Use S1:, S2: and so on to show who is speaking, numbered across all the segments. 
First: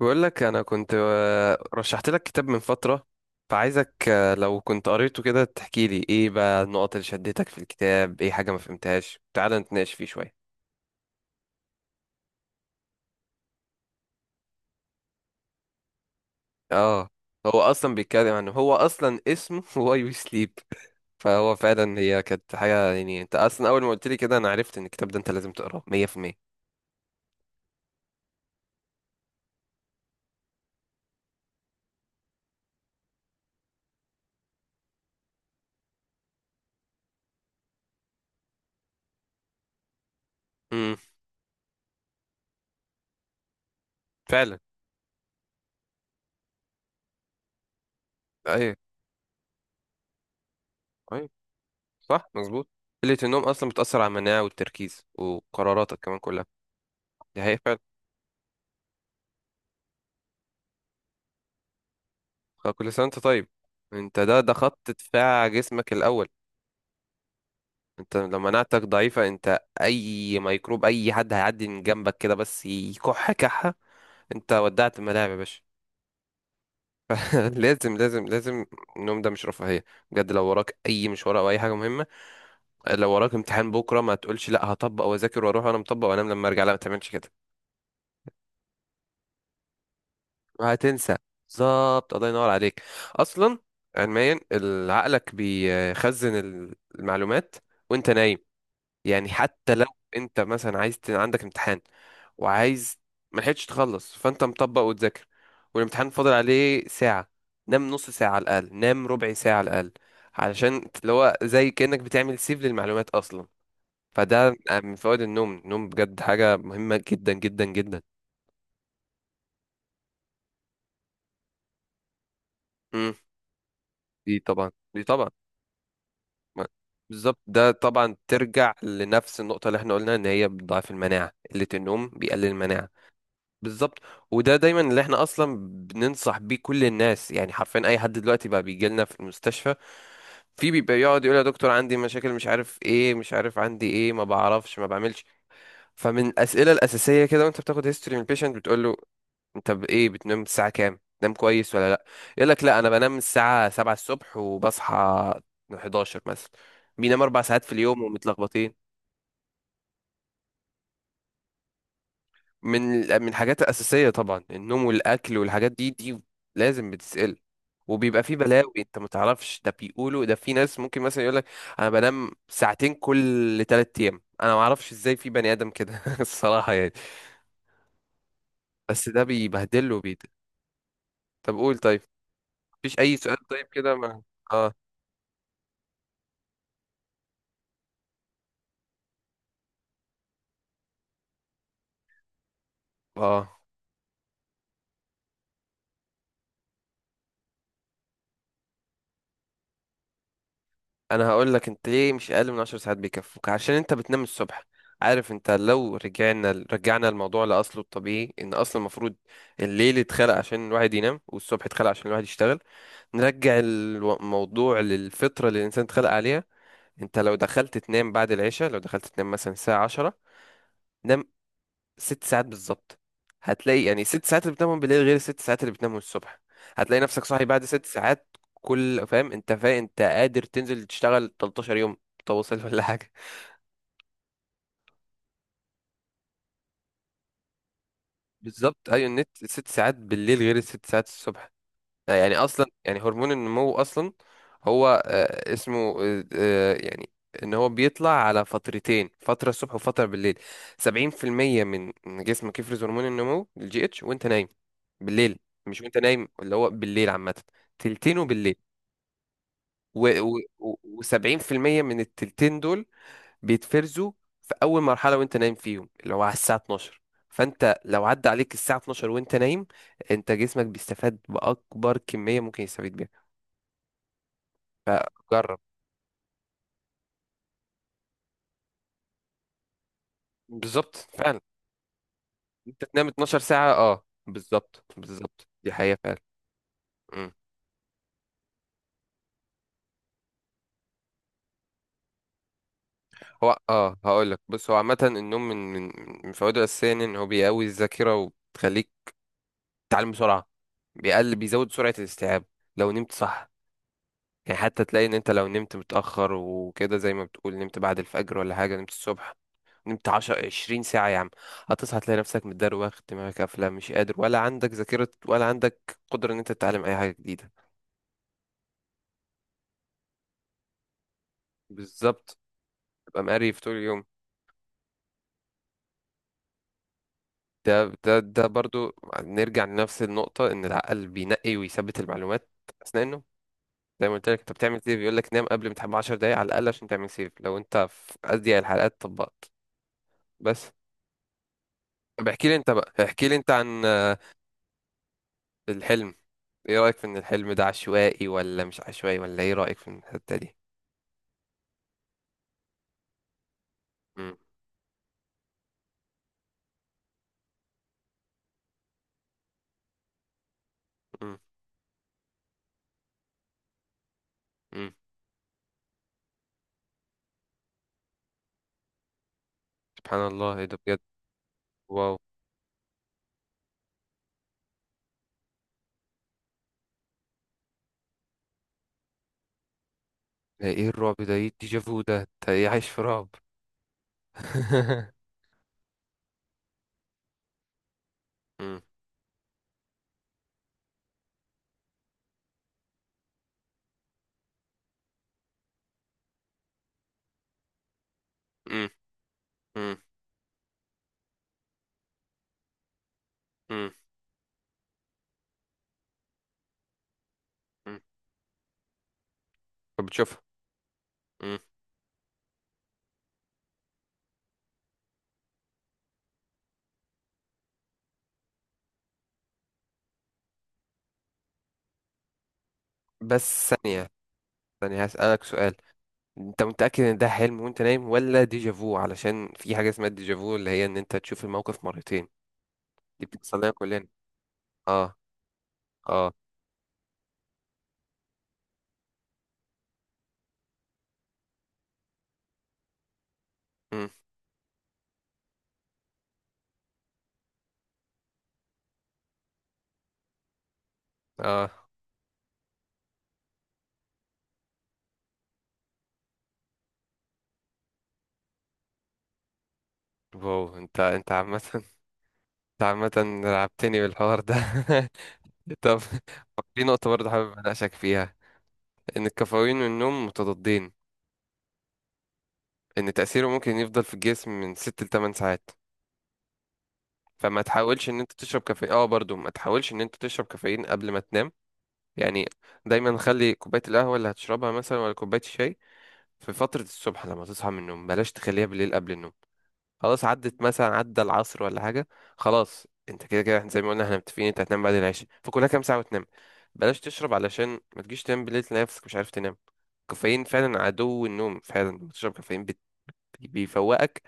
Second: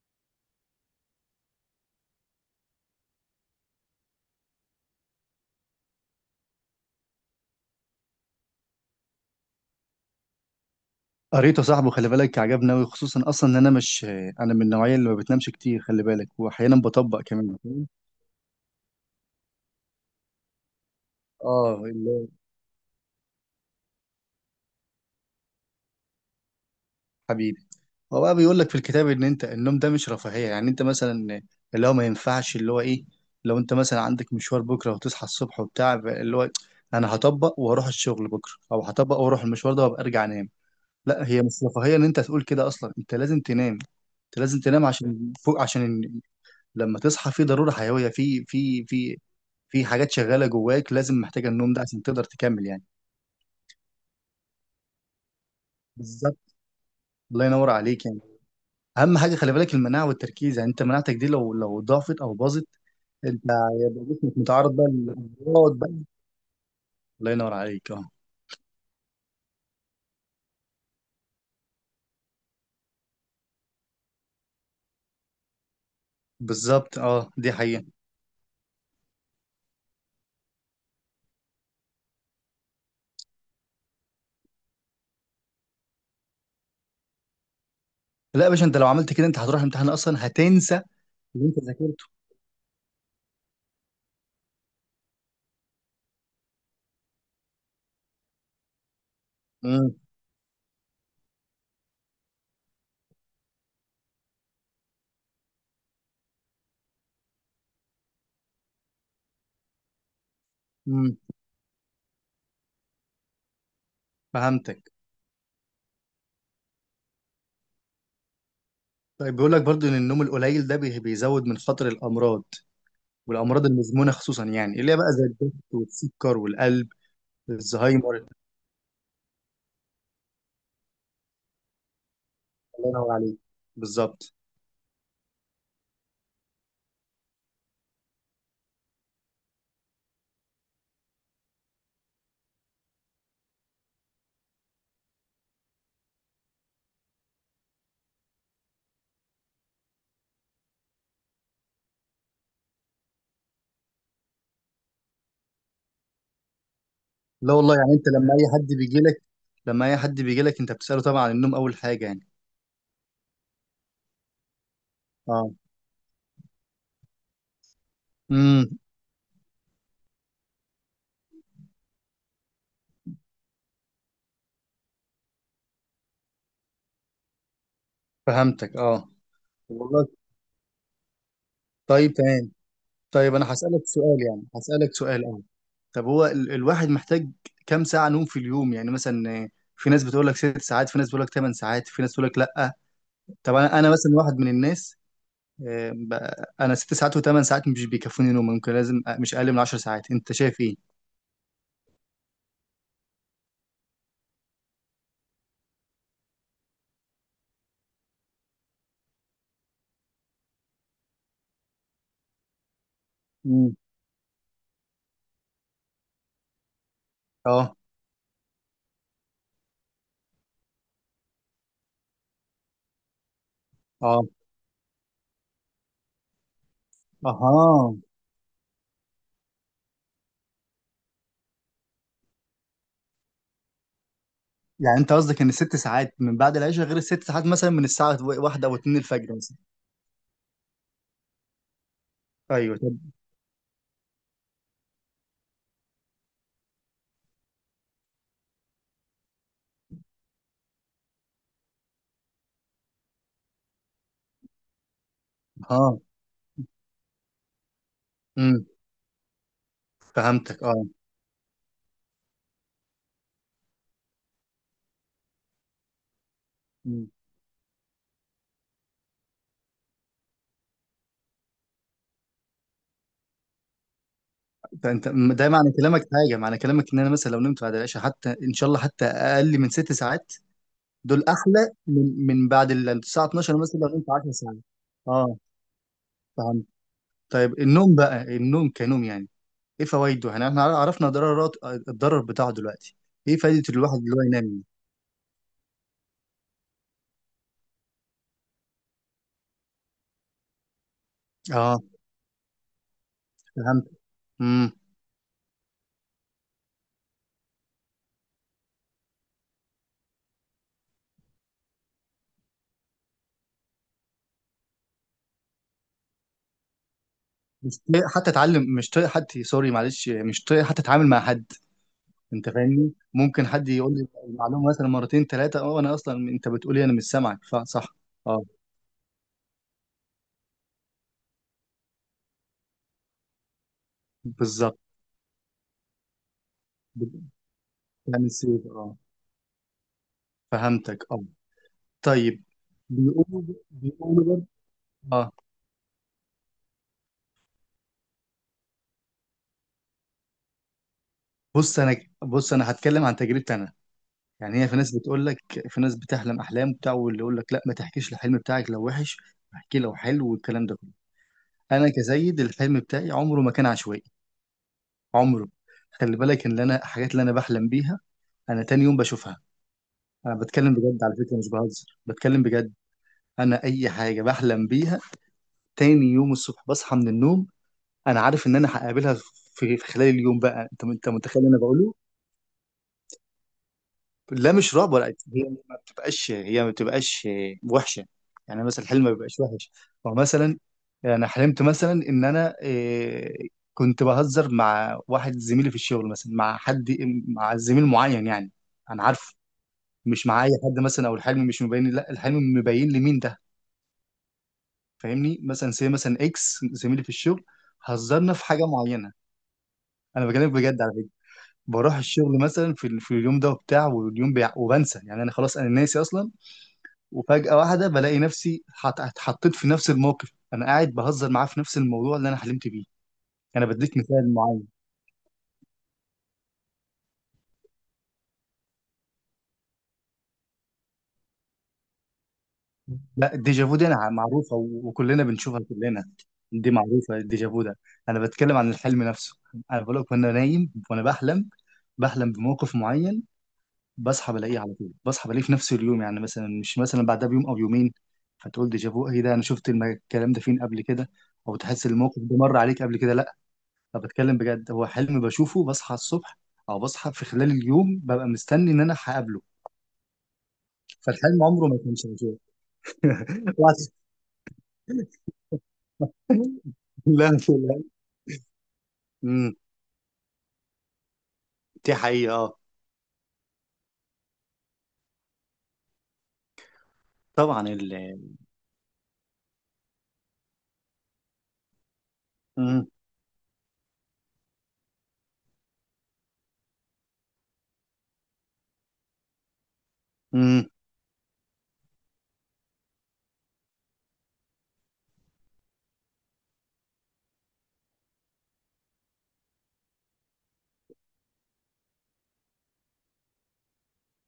S1: بقول لك انا كنت رشحت لك كتاب من فترة. فعايزك لو كنت قريته كده تحكي لي ايه بقى النقط اللي شدتك في الكتاب، ايه حاجة ما فهمتهاش، تعال نتناقش فيه شوية.
S2: قريته صاحبه. خلي بالك، عجبني أوي، خصوصا أصلا إن أنا مش أنا من النوعية اللي ما بتنامش كتير، خلي بالك، وأحيانا
S1: اه،
S2: بطبق كمان،
S1: هو
S2: فاهم؟
S1: اصلا بيتكلم عن، هو اصلا اسمه واي وي سليب. فهو
S2: آه،
S1: فعلا
S2: اللي
S1: هي
S2: هو
S1: كانت حاجة، يعني انت اصلا اول ما قلت لي كده انا عرفت ان الكتاب ده انت لازم تقراه. 100%.
S2: حبيبي. هو بقى بيقول لك في الكتاب إن أنت النوم ده مش رفاهية، يعني أنت مثلا اللي هو ما ينفعش، اللي هو إيه، لو أنت مثلا عندك مشوار بكرة وتصحى الصبح وبتاع، اللي هو أنا هطبق وهروح الشغل بكرة، أو هطبق وأروح المشوار ده وأبقى أرجع أنام.
S1: امم.
S2: لا، هي مش رفاهية إن أنت تقول كده، أصلا أنت لازم تنام. أنت
S1: فعلا.
S2: لازم تنام عشان فوق، عشان لما تصحى في ضرورة حيوية، في
S1: ايوه،
S2: في حاجات شغالة جواك لازم
S1: ايوه،
S2: محتاجة النوم ده عشان تقدر
S1: صح،
S2: تكمل،
S1: مظبوط.
S2: يعني.
S1: قلة النوم اصلا بتأثر على المناعة والتركيز وقراراتك كمان كلها.
S2: بالظبط.
S1: دي
S2: الله ينور
S1: حقيقة.
S2: عليك يعني. أهم حاجة خلي بالك المناعة والتركيز، يعني أنت مناعتك دي لو ضعفت أو باظت،
S1: كل سنة وانت
S2: أنت
S1: طيب.
S2: هيبقى
S1: انت،
S2: جسمك
S1: ده
S2: متعرض بقى
S1: خط دفاع
S2: للأمراض
S1: جسمك
S2: بقى.
S1: الأول.
S2: الله ينور عليك، أه.
S1: انت لو مناعتك ضعيفة، انت أي ميكروب أي حد هيعدي من جنبك كده بس يكح كحة انت ودعت الملاعب يا باشا.
S2: بالظبط، أه. دي حقيقة.
S1: لازم، لازم، لازم. النوم ده مش رفاهية، بجد، لو وراك أي مشوار أو أي حاجة مهمة. لو وراك امتحان بكرة، ما تقولش لا هطبق وأذاكر وأروح وأنا مطبق وأنام لما أرجع. لا، ما تعملش كده.
S2: لا يا باشا، أنت لو عملت كده أنت هتروح الامتحان أصلا هتنسى
S1: وهتنسى.
S2: اللي أنت ذاكرته.
S1: بالظبط. الله ينور عليك. أصلا علميا عقلك بيخزن المعلومات وانت نايم. يعني حتى لو
S2: امم
S1: انت مثلا عايز عندك امتحان، وعايز، ما لحقتش تخلص، فانت مطبق وتذاكر، والامتحان فاضل عليه ساعة، نام نص ساعة على الأقل، نام ربع ساعة على الأقل، علشان اللي
S2: امم
S1: هو زي كأنك بتعمل سيف للمعلومات أصلا. فده
S2: فهمتك.
S1: من فوائد النوم. النوم بجد حاجة مهمة جدا جدا جدا.
S2: طيب، بيقول لك برضو إن النوم القليل ده بيزود من خطر الأمراض،
S1: مم.
S2: والامراض المزمنه
S1: دي
S2: خصوصا،
S1: طبعا،
S2: يعني اللي هي
S1: دي
S2: بقى زي
S1: طبعا.
S2: الضغط والسكر
S1: ما-
S2: والقلب،
S1: بالظبط، ده طبعا
S2: الزهايمر.
S1: ترجع لنفس النقطة اللي احنا قلنا ان هي بتضعف المناعة. قلة النوم بيقلل المناعة.
S2: الله ينور عليك.
S1: بالظبط.
S2: بالظبط.
S1: وده دايما اللي احنا اصلا بننصح بيه كل الناس. يعني حرفيا اي حد دلوقتي بقى بيجي لنا في المستشفى، في بيبقى يقعد يقول يا دكتور عندي مشاكل مش عارف ايه، مش عارف عندي ايه، ما بعرفش، ما بعملش. فمن الاسئله الاساسيه كده وانت بتاخد هيستوري من البيشنت بتقول له، انت ايه، بتنام الساعه كام؟ نام كويس ولا لا؟ يقول لك لا، انا بنام الساعه 7 الصبح وبصحى 11 مثلا. بينام اربع
S2: لا
S1: ساعات في
S2: والله، يعني
S1: اليوم
S2: انت لما اي حد
S1: ومتلخبطين.
S2: بيجي لك، لما اي حد بيجي لك انت بتساله طبعا عن النوم اول حاجه يعني.
S1: من من الحاجات الأساسية طبعا النوم والأكل،
S2: اه.
S1: والحاجات دي، دي لازم بتسأل. وبيبقى في بلاوي
S2: امم
S1: انت ما تعرفش، ده بيقولوا، ده في ناس ممكن مثلا يقولك انا بنام ساعتين كل 3 ايام، انا ما اعرفش ازاي في بني ادم كده الصراحة يعني.
S2: فهمتك،
S1: بس
S2: اه.
S1: ده بيبهدله
S2: والله.
S1: بيت. طب قول. طيب.
S2: طيب، تمام.
S1: مفيش اي
S2: طيب،
S1: سؤال
S2: انا
S1: طيب
S2: هسالك
S1: كده؟ ما
S2: سؤال، يعني
S1: اه،
S2: هسالك سؤال، اه. طب هو الواحد محتاج كام ساعه نوم في اليوم يعني؟ مثلا في ناس بتقول لك 6 ساعات، في ناس بتقول لك 8 ساعات، في ناس بتقول لك لا. طب
S1: اه،
S2: انا، مثلا واحد من الناس، آه، ب- انا 6 ساعات وثمان ساعات مش بيكفوني نوم، ممكن لازم مش اقل من عشر ساعات، انت شايف ايه؟
S1: انا هقول لك. انت ليه مش اقل من 10 ساعات بيكفوك؟ عشان انت بتنام الصبح. عارف، انت لو رجعنا الموضوع لاصله الطبيعي، ان اصلا المفروض الليل اتخلق عشان الواحد ينام، والصبح اتخلق عشان الواحد يشتغل. نرجع
S2: مم.
S1: الموضوع للفطرة اللي الانسان اتخلق عليها. انت لو
S2: اه.
S1: دخلت تنام بعد العشاء، لو دخلت تنام مثلا الساعة 10، نام 6 ساعات بالظبط، هتلاقي يعني
S2: اه.
S1: ست ساعات اللي بتنامهم بالليل غير الست ساعات اللي بتنامهم الصبح. هتلاقي نفسك صاحي بعد ست
S2: اها.
S1: ساعات. كل فاهم، انت فاهم، انت قادر تنزل تشتغل 13 يوم متواصل ولا حاجة.
S2: يعني انت قصدك ان الـ6 ساعات من بعد العشاء غير الـ6 ساعات مثلا من الساعه واحدة او
S1: بالظبط،
S2: اتنين
S1: ايوه، النت
S2: الفجر مثلا؟
S1: ست ساعات بالليل غير الست ساعات الصبح. يعني اصلا
S2: ايوه. طب،
S1: يعني هرمون النمو اصلا، هو اسمه، يعني، ان هو بيطلع على فترتين، فتره الصبح وفتره بالليل. 70% من جسمك يفرز هرمون النمو الجي اتش وانت نايم بالليل. مش وانت
S2: اه.
S1: نايم، اللي هو بالليل عامه، تلتينه بالليل.
S2: امم فهمتك، اه.
S1: و70% من التلتين دول بيتفرزوا في اول مرحله وانت نايم فيهم، اللي هو على الساعه 12.
S2: مم.
S1: فانت لو عدى عليك الساعه 12 وانت نايم، انت جسمك بيستفاد باكبر كميه ممكن يستفيد بيها.
S2: فانت ده
S1: جرب.
S2: معنى كلامك، حاجه معنى كلامك ان انا مثلا لو نمت بعد العشاء حتى ان شاء الله حتى اقل من 6 ساعات،
S1: بالظبط،
S2: دول
S1: فعلا.
S2: احلى من بعد
S1: انت تنام
S2: الساعه
S1: 12
S2: 12
S1: ساعة،
S2: مثلا لو
S1: اه،
S2: نمت 10 ساعات؟
S1: بالظبط،
S2: اه.
S1: بالظبط، دي حقيقة فعلا.
S2: فهمت.
S1: مم.
S2: طيب النوم بقى، النوم كنوم يعني ايه فوائده؟ يعني احنا عرفنا ضررات الضرر بتاعه دلوقتي، ايه
S1: هو
S2: فايده الواحد اللي هو
S1: هقول لك،
S2: ينام؟
S1: بص، هو عامة النوم من فوائده الأساسية، يعني ان هو بيقوي الذاكرة وبتخليك تتعلم بسرعة، بيزود
S2: اه.
S1: سرعة الاستيعاب لو نمت صح.
S2: فهمت.
S1: يعني
S2: امم
S1: حتى تلاقي ان انت لو نمت متأخر وكده، زي ما بتقول نمت بعد الفجر ولا حاجة، نمت الصبح، نمت 10 20 ساعة يا عم، هتصحى تلاقي نفسك متدروخ، دماغك قافلة، مش قادر، ولا عندك ذاكرة ولا عندك قدرة ان انت تتعلم اي حاجة جديدة.
S2: مش طايق حتى اتعلم، مش طايق حد، سوري، معلش، مش طايق حتى اتعامل مع حد.
S1: بالظبط،
S2: انت فاهمني،
S1: ببقى
S2: ممكن
S1: مقريف
S2: حد
S1: طول
S2: يقول
S1: اليوم.
S2: لي المعلومه مثلا مرتين ثلاثه، اه انا اصلا انت بتقولي انا مش سامعك
S1: ده
S2: فصح.
S1: ده
S2: اه.
S1: ده برضو نرجع لنفس النقطة، إن العقل بينقي ويثبت المعلومات أثناء النوم. زي ما قلت لك، أنت
S2: بالظبط،
S1: بتعمل سيف. يقول لك نام قبل ما تحب 10 دقايق على الأقل عشان تعمل سيف لو أنت في
S2: يعني
S1: أضيق
S2: سيف، اه.
S1: الحلقات طبقت. بس
S2: فهمتك، اه.
S1: طب
S2: طيب.
S1: احكي لي أنت بقى، احكي لي
S2: بيقولوا،
S1: أنت عن،
S2: بيقولوا برضه- اه.
S1: الحلم. إيه رأيك في إن الحلم ده عشوائي ولا مش عشوائي؟ ولا إيه رأيك في الحتة دي؟
S2: بص انا بص انا هتكلم عن تجربتي انا.
S1: مم.
S2: يعني هي، في ناس بتقول لك، في ناس بتحلم احلام بتاع، واللي يقول لك لا ما تحكيش الحلم بتاعك لو وحش، احكي لو حلو والكلام ده كله.
S1: مم.
S2: انا كسيد الحلم بتاعي عمره ما كان عشوائي.
S1: مم.
S2: عمره، خلي بالك ان اللي انا الحاجات اللي انا بحلم بيها، انا تاني يوم بشوفها.
S1: سبحان
S2: انا
S1: الله، إيه
S2: بتكلم
S1: ده؟ بجد؟
S2: بجد على فكره، مش بهزر،
S1: واو.
S2: بتكلم بجد. انا اي حاجه بحلم بيها تاني يوم الصبح بصحى من النوم انا عارف ان انا هقابلها في خلال اليوم بقى. انت
S1: إيه
S2: انت
S1: الرعب ده؟
S2: متخيل
S1: إيه
S2: اللي انا بقوله؟
S1: الديجافو ده؟ أنت إيه، عايش في رعب؟
S2: لا، مش رعب ولا. هي ما بتبقاش وحشه، يعني
S1: مم.
S2: مثلا الحلم ما بيبقاش وحش. فمثلا انا حلمت مثلا ان انا كنت بهزر مع واحد زميلي في الشغل مثلا، مع حد، مع زميل معين يعني
S1: مم.
S2: انا عارفه،
S1: مم.
S2: مش مع اي حد مثلا، او الحلم مش مبين، لا الحلم مبين لي مين ده،
S1: مم.
S2: فاهمني؟ مثلا سي مثلا اكس زميلي في الشغل،
S1: مم.
S2: هزرنا في حاجه معينه. انا
S1: فبتشوفها.
S2: بكلمك بجد على فكره.
S1: مم.
S2: بروح الشغل مثلا في اليوم ده وبتاع، واليوم وبنسى يعني، انا خلاص انا ناسي اصلا. وفجأة واحدة بلاقي نفسي اتحطيت في نفس الموقف، انا قاعد بهزر معاه في نفس الموضوع اللي انا حلمت بيه. انا
S1: بس
S2: بديك
S1: ثانية،
S2: مثال معين.
S1: ثانية هسألك سؤال. انت متأكد ان ده حلم وانت نايم ولا ديجافو؟ علشان في حاجة اسمها الديجافو اللي هي ان انت تشوف الموقف مرتين. دي
S2: لا،
S1: بتحصل لنا
S2: الديجافو دي
S1: كلنا.
S2: انا معروفة،
S1: اه.
S2: وكلنا بنشوفها كلنا،
S1: اه.
S2: دي معروفة الديجافو ده. انا بتكلم عن الحلم نفسه، انا بقول لك وانا نايم وانا بحلم، بحلم بموقف معين،
S1: مم.
S2: بصحى بلاقيه على طول، بصحى بلاقيه في نفس اليوم، يعني مثلا مش مثلا بعدها بيوم او يومين، فتقول ديجافو، ايه ده انا شفت الكلام ده فين قبل كده، او
S1: اه.
S2: تحس الموقف ده مر عليك قبل كده. طب بتكلم بجد، هو حلم بشوفه، بصحى الصبح او بصحى في خلال اليوم ببقى مستني ان انا هقابله.
S1: واو. انت
S2: فالحلم
S1: عامة
S2: عمره ما كان شغال.
S1: انت عامة
S2: وعس-
S1: لعبتني بالحوار ده. طب، في نقطة برضه
S2: لا
S1: حابب
S2: لا.
S1: اناقشك فيها، ان
S2: امم.
S1: الكافيين والنوم متضادين.
S2: دي حقيقة، اه.
S1: ان تأثيره ممكن يفضل في الجسم من 6 ل 8 ساعات. فما
S2: طبعا
S1: تحاولش ان انت تشرب كافيين، برضه ما تحاولش ان انت تشرب كافيين قبل ما تنام. يعني
S2: مم.
S1: دايما خلي كوباية القهوة اللي هتشربها مثلا ولا كوباية الشاي في فترة الصبح لما تصحى من النوم، بلاش تخليها بالليل قبل النوم. خلاص عدت
S2: مم.
S1: مثلا، عدى العصر ولا حاجة، خلاص انت كده كده، احنا زي ما قلنا احنا متفقين انت هتنام بعد العشاء، فكلها كام ساعة وتنام، بلاش تشرب علشان ما تجيش تنام بالليل تلاقي نفسك مش عارف تنام. الكافيين فعلا عدو النوم. فعلا لما تشرب كافيين بيفوقك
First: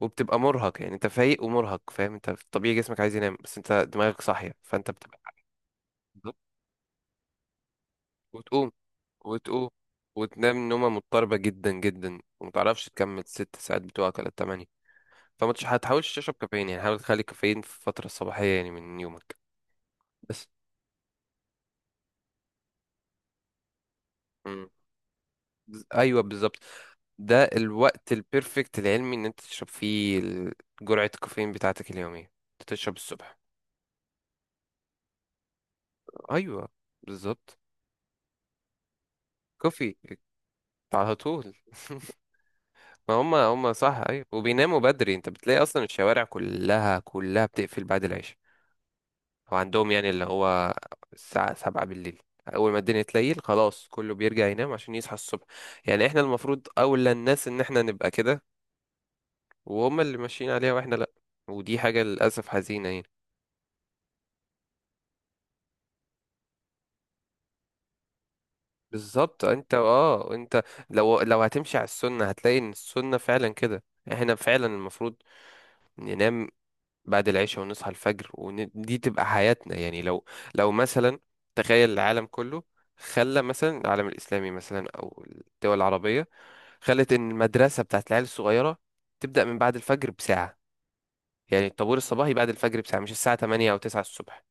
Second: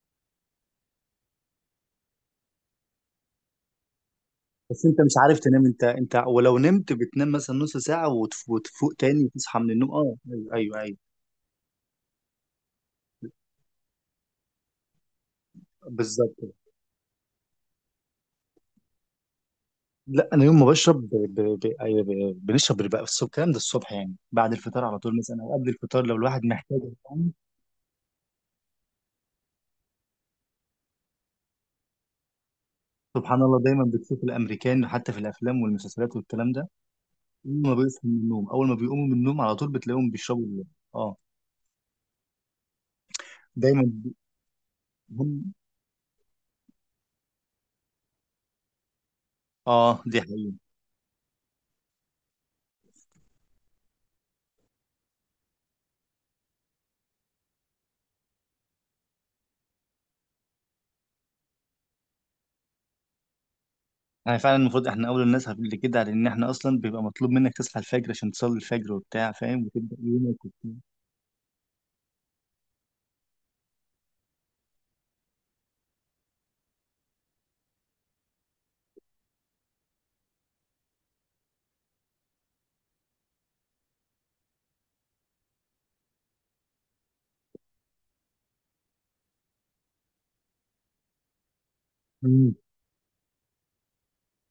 S1: وبتبقى مرهق. يعني انت فايق ومرهق، فاهم، انت في الطبيعي جسمك عايز ينام بس انت دماغك صاحية،
S2: بس
S1: فانت
S2: انت مش
S1: بتبقى
S2: عارف تنام، انت ولو نمت بتنام مثلا نص ساعة،
S1: وتقوم،
S2: وتفوق تاني وتصحى
S1: وتقوم،
S2: من النوم، اه ايوه
S1: وتنام
S2: ايوه,
S1: نومة
S2: أيوة.
S1: مضطربة جدا جدا، ومتعرفش تكمل ست ساعات بتوعك ولا التمانية. هتحاولش تشرب
S2: بالظبط.
S1: كافيين. يعني حاول تخلي الكافيين في الفترة الصباحية يعني من يومك
S2: لا، انا
S1: بس.
S2: يوم ما بشرب، أيوة، بنشرب بقى، بس الكلام ده الصبح يعني بعد
S1: مم.
S2: الفطار على طول مثلا، او قبل الفطار لو
S1: أيوة،
S2: الواحد
S1: بالظبط،
S2: محتاج.
S1: ده الوقت البيرفكت العلمي إن أنت تشرب فيه جرعة الكافيين بتاعتك اليومية. أنت تشرب الصبح.
S2: سبحان الله، دايما بتشوف الامريكان حتى في الافلام والمسلسلات والكلام ده،
S1: أيوة، بالظبط.
S2: اول ما بيصحوا من النوم، اول ما بيقوموا من النوم على طول
S1: كوفي
S2: بتلاقيهم بيشربوا
S1: على
S2: اه.
S1: طول. ما هم
S2: دايما.
S1: صح، أيوة، وبيناموا بدري. أنت
S2: هم.
S1: بتلاقي أصلا الشوارع كلها كلها بتقفل بعد العشاء، وعندهم
S2: اه،
S1: يعني
S2: دي
S1: اللي
S2: حقيقة.
S1: هو الساعة 7 بالليل أول ما الدنيا تليل خلاص كله بيرجع ينام عشان يصحى الصبح. يعني احنا المفروض أولى الناس إن احنا نبقى كده، وهم اللي ماشيين عليها واحنا لأ، ودي حاجة للأسف حزينة يعني.
S2: يعني فعلا المفروض احنا اول الناس اللي كده، لان احنا اصلا بيبقى مطلوب منك تصحى الفجر عشان تصلي الفجر وبتاع،
S1: بالظبط،
S2: فاهم،
S1: انت
S2: وتبدا
S1: اه
S2: يومك
S1: انت
S2: وبتاع.
S1: لو هتمشي على السنة هتلاقي ان السنة فعلا كده. احنا فعلا المفروض ننام بعد العشاء ونصحى الفجر، ودي تبقى حياتنا. يعني لو مثلا، تخيل العالم كله، خلى مثلا العالم الإسلامي مثلا أو الدول العربية خلت إن المدرسة بتاعت العيال الصغيرة تبدأ من بعد الفجر بساعة، يعني الطابور الصباحي بعد
S2: امم
S1: الفجر بساعة مش الساعة 8 أو 9 الصبح،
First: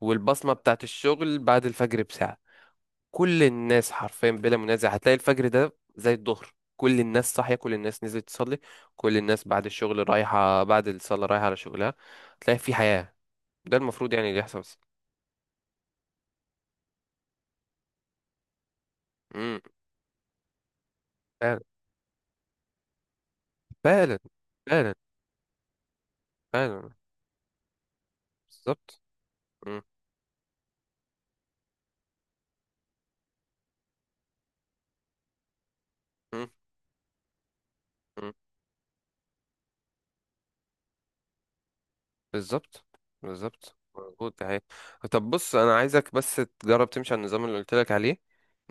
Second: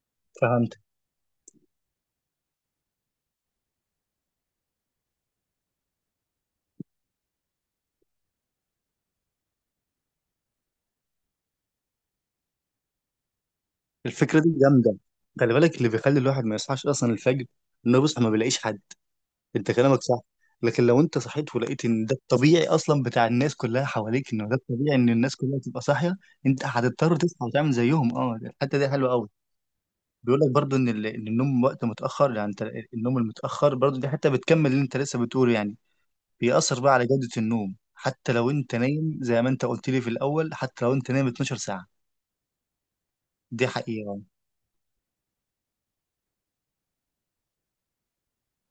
S1: والبصمة
S2: فهمت.
S1: بتاعت الشغل بعد الفجر بساعة، كل الناس حرفيا بلا منازع هتلاقي الفجر ده زي الظهر، كل الناس صاحية، كل الناس نزلت تصلي، كل الناس بعد الشغل رايحة، بعد الصلاة رايحة على شغلها، تلاقي في حياة. ده المفروض يعني اللي
S2: الفكره دي
S1: يحصل بس.
S2: جامده، خلي بالك اللي بيخلي الواحد ما يصحاش اصلا الفجر انه بيصحى ما بيلاقيش حد.
S1: امم.
S2: انت كلامك صح، لكن لو انت صحيت
S1: فعلا،
S2: ولقيت ان ده الطبيعي اصلا بتاع الناس كلها
S1: فعلا،
S2: حواليك، انه ده
S1: فعلا،
S2: الطبيعي ان الناس كلها تبقى صاحيه، انت
S1: فعلا.
S2: هتضطر تصحى وتعمل زيهم، اه، الحته دي
S1: بالظبط.
S2: حلوه قوي.
S1: مم.
S2: بيقول لك برضو ان ان النوم وقت متاخر، يعني انت النوم المتاخر برضو، دي حته بتكمل اللي انت لسه بتقوله، يعني
S1: مم.
S2: بيأثر بقى على جوده النوم
S1: مم.
S2: حتى لو انت نايم زي ما انت قلت لي في الاول، حتى لو انت نايم 12 ساعه،
S1: بالظبط،
S2: دي
S1: بالظبط،
S2: حقيقه.
S1: مظبوط، ده حقيقي. طب بص، انا عايزك بس تجرب تمشي على النظام اللي قلت لك عليه،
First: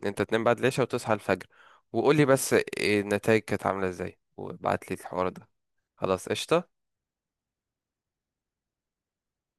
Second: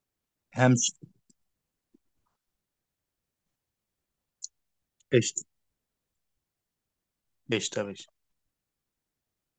S1: ان انت تنام بعد العشاء
S2: همشي.
S1: وتصحى الفجر. وقول لي بس إيه النتائج كانت عامله ازاي، وابعت لي الحوار
S2: قشطه.
S1: ده. خلاص قشطه.
S2: قشطه يا باشا.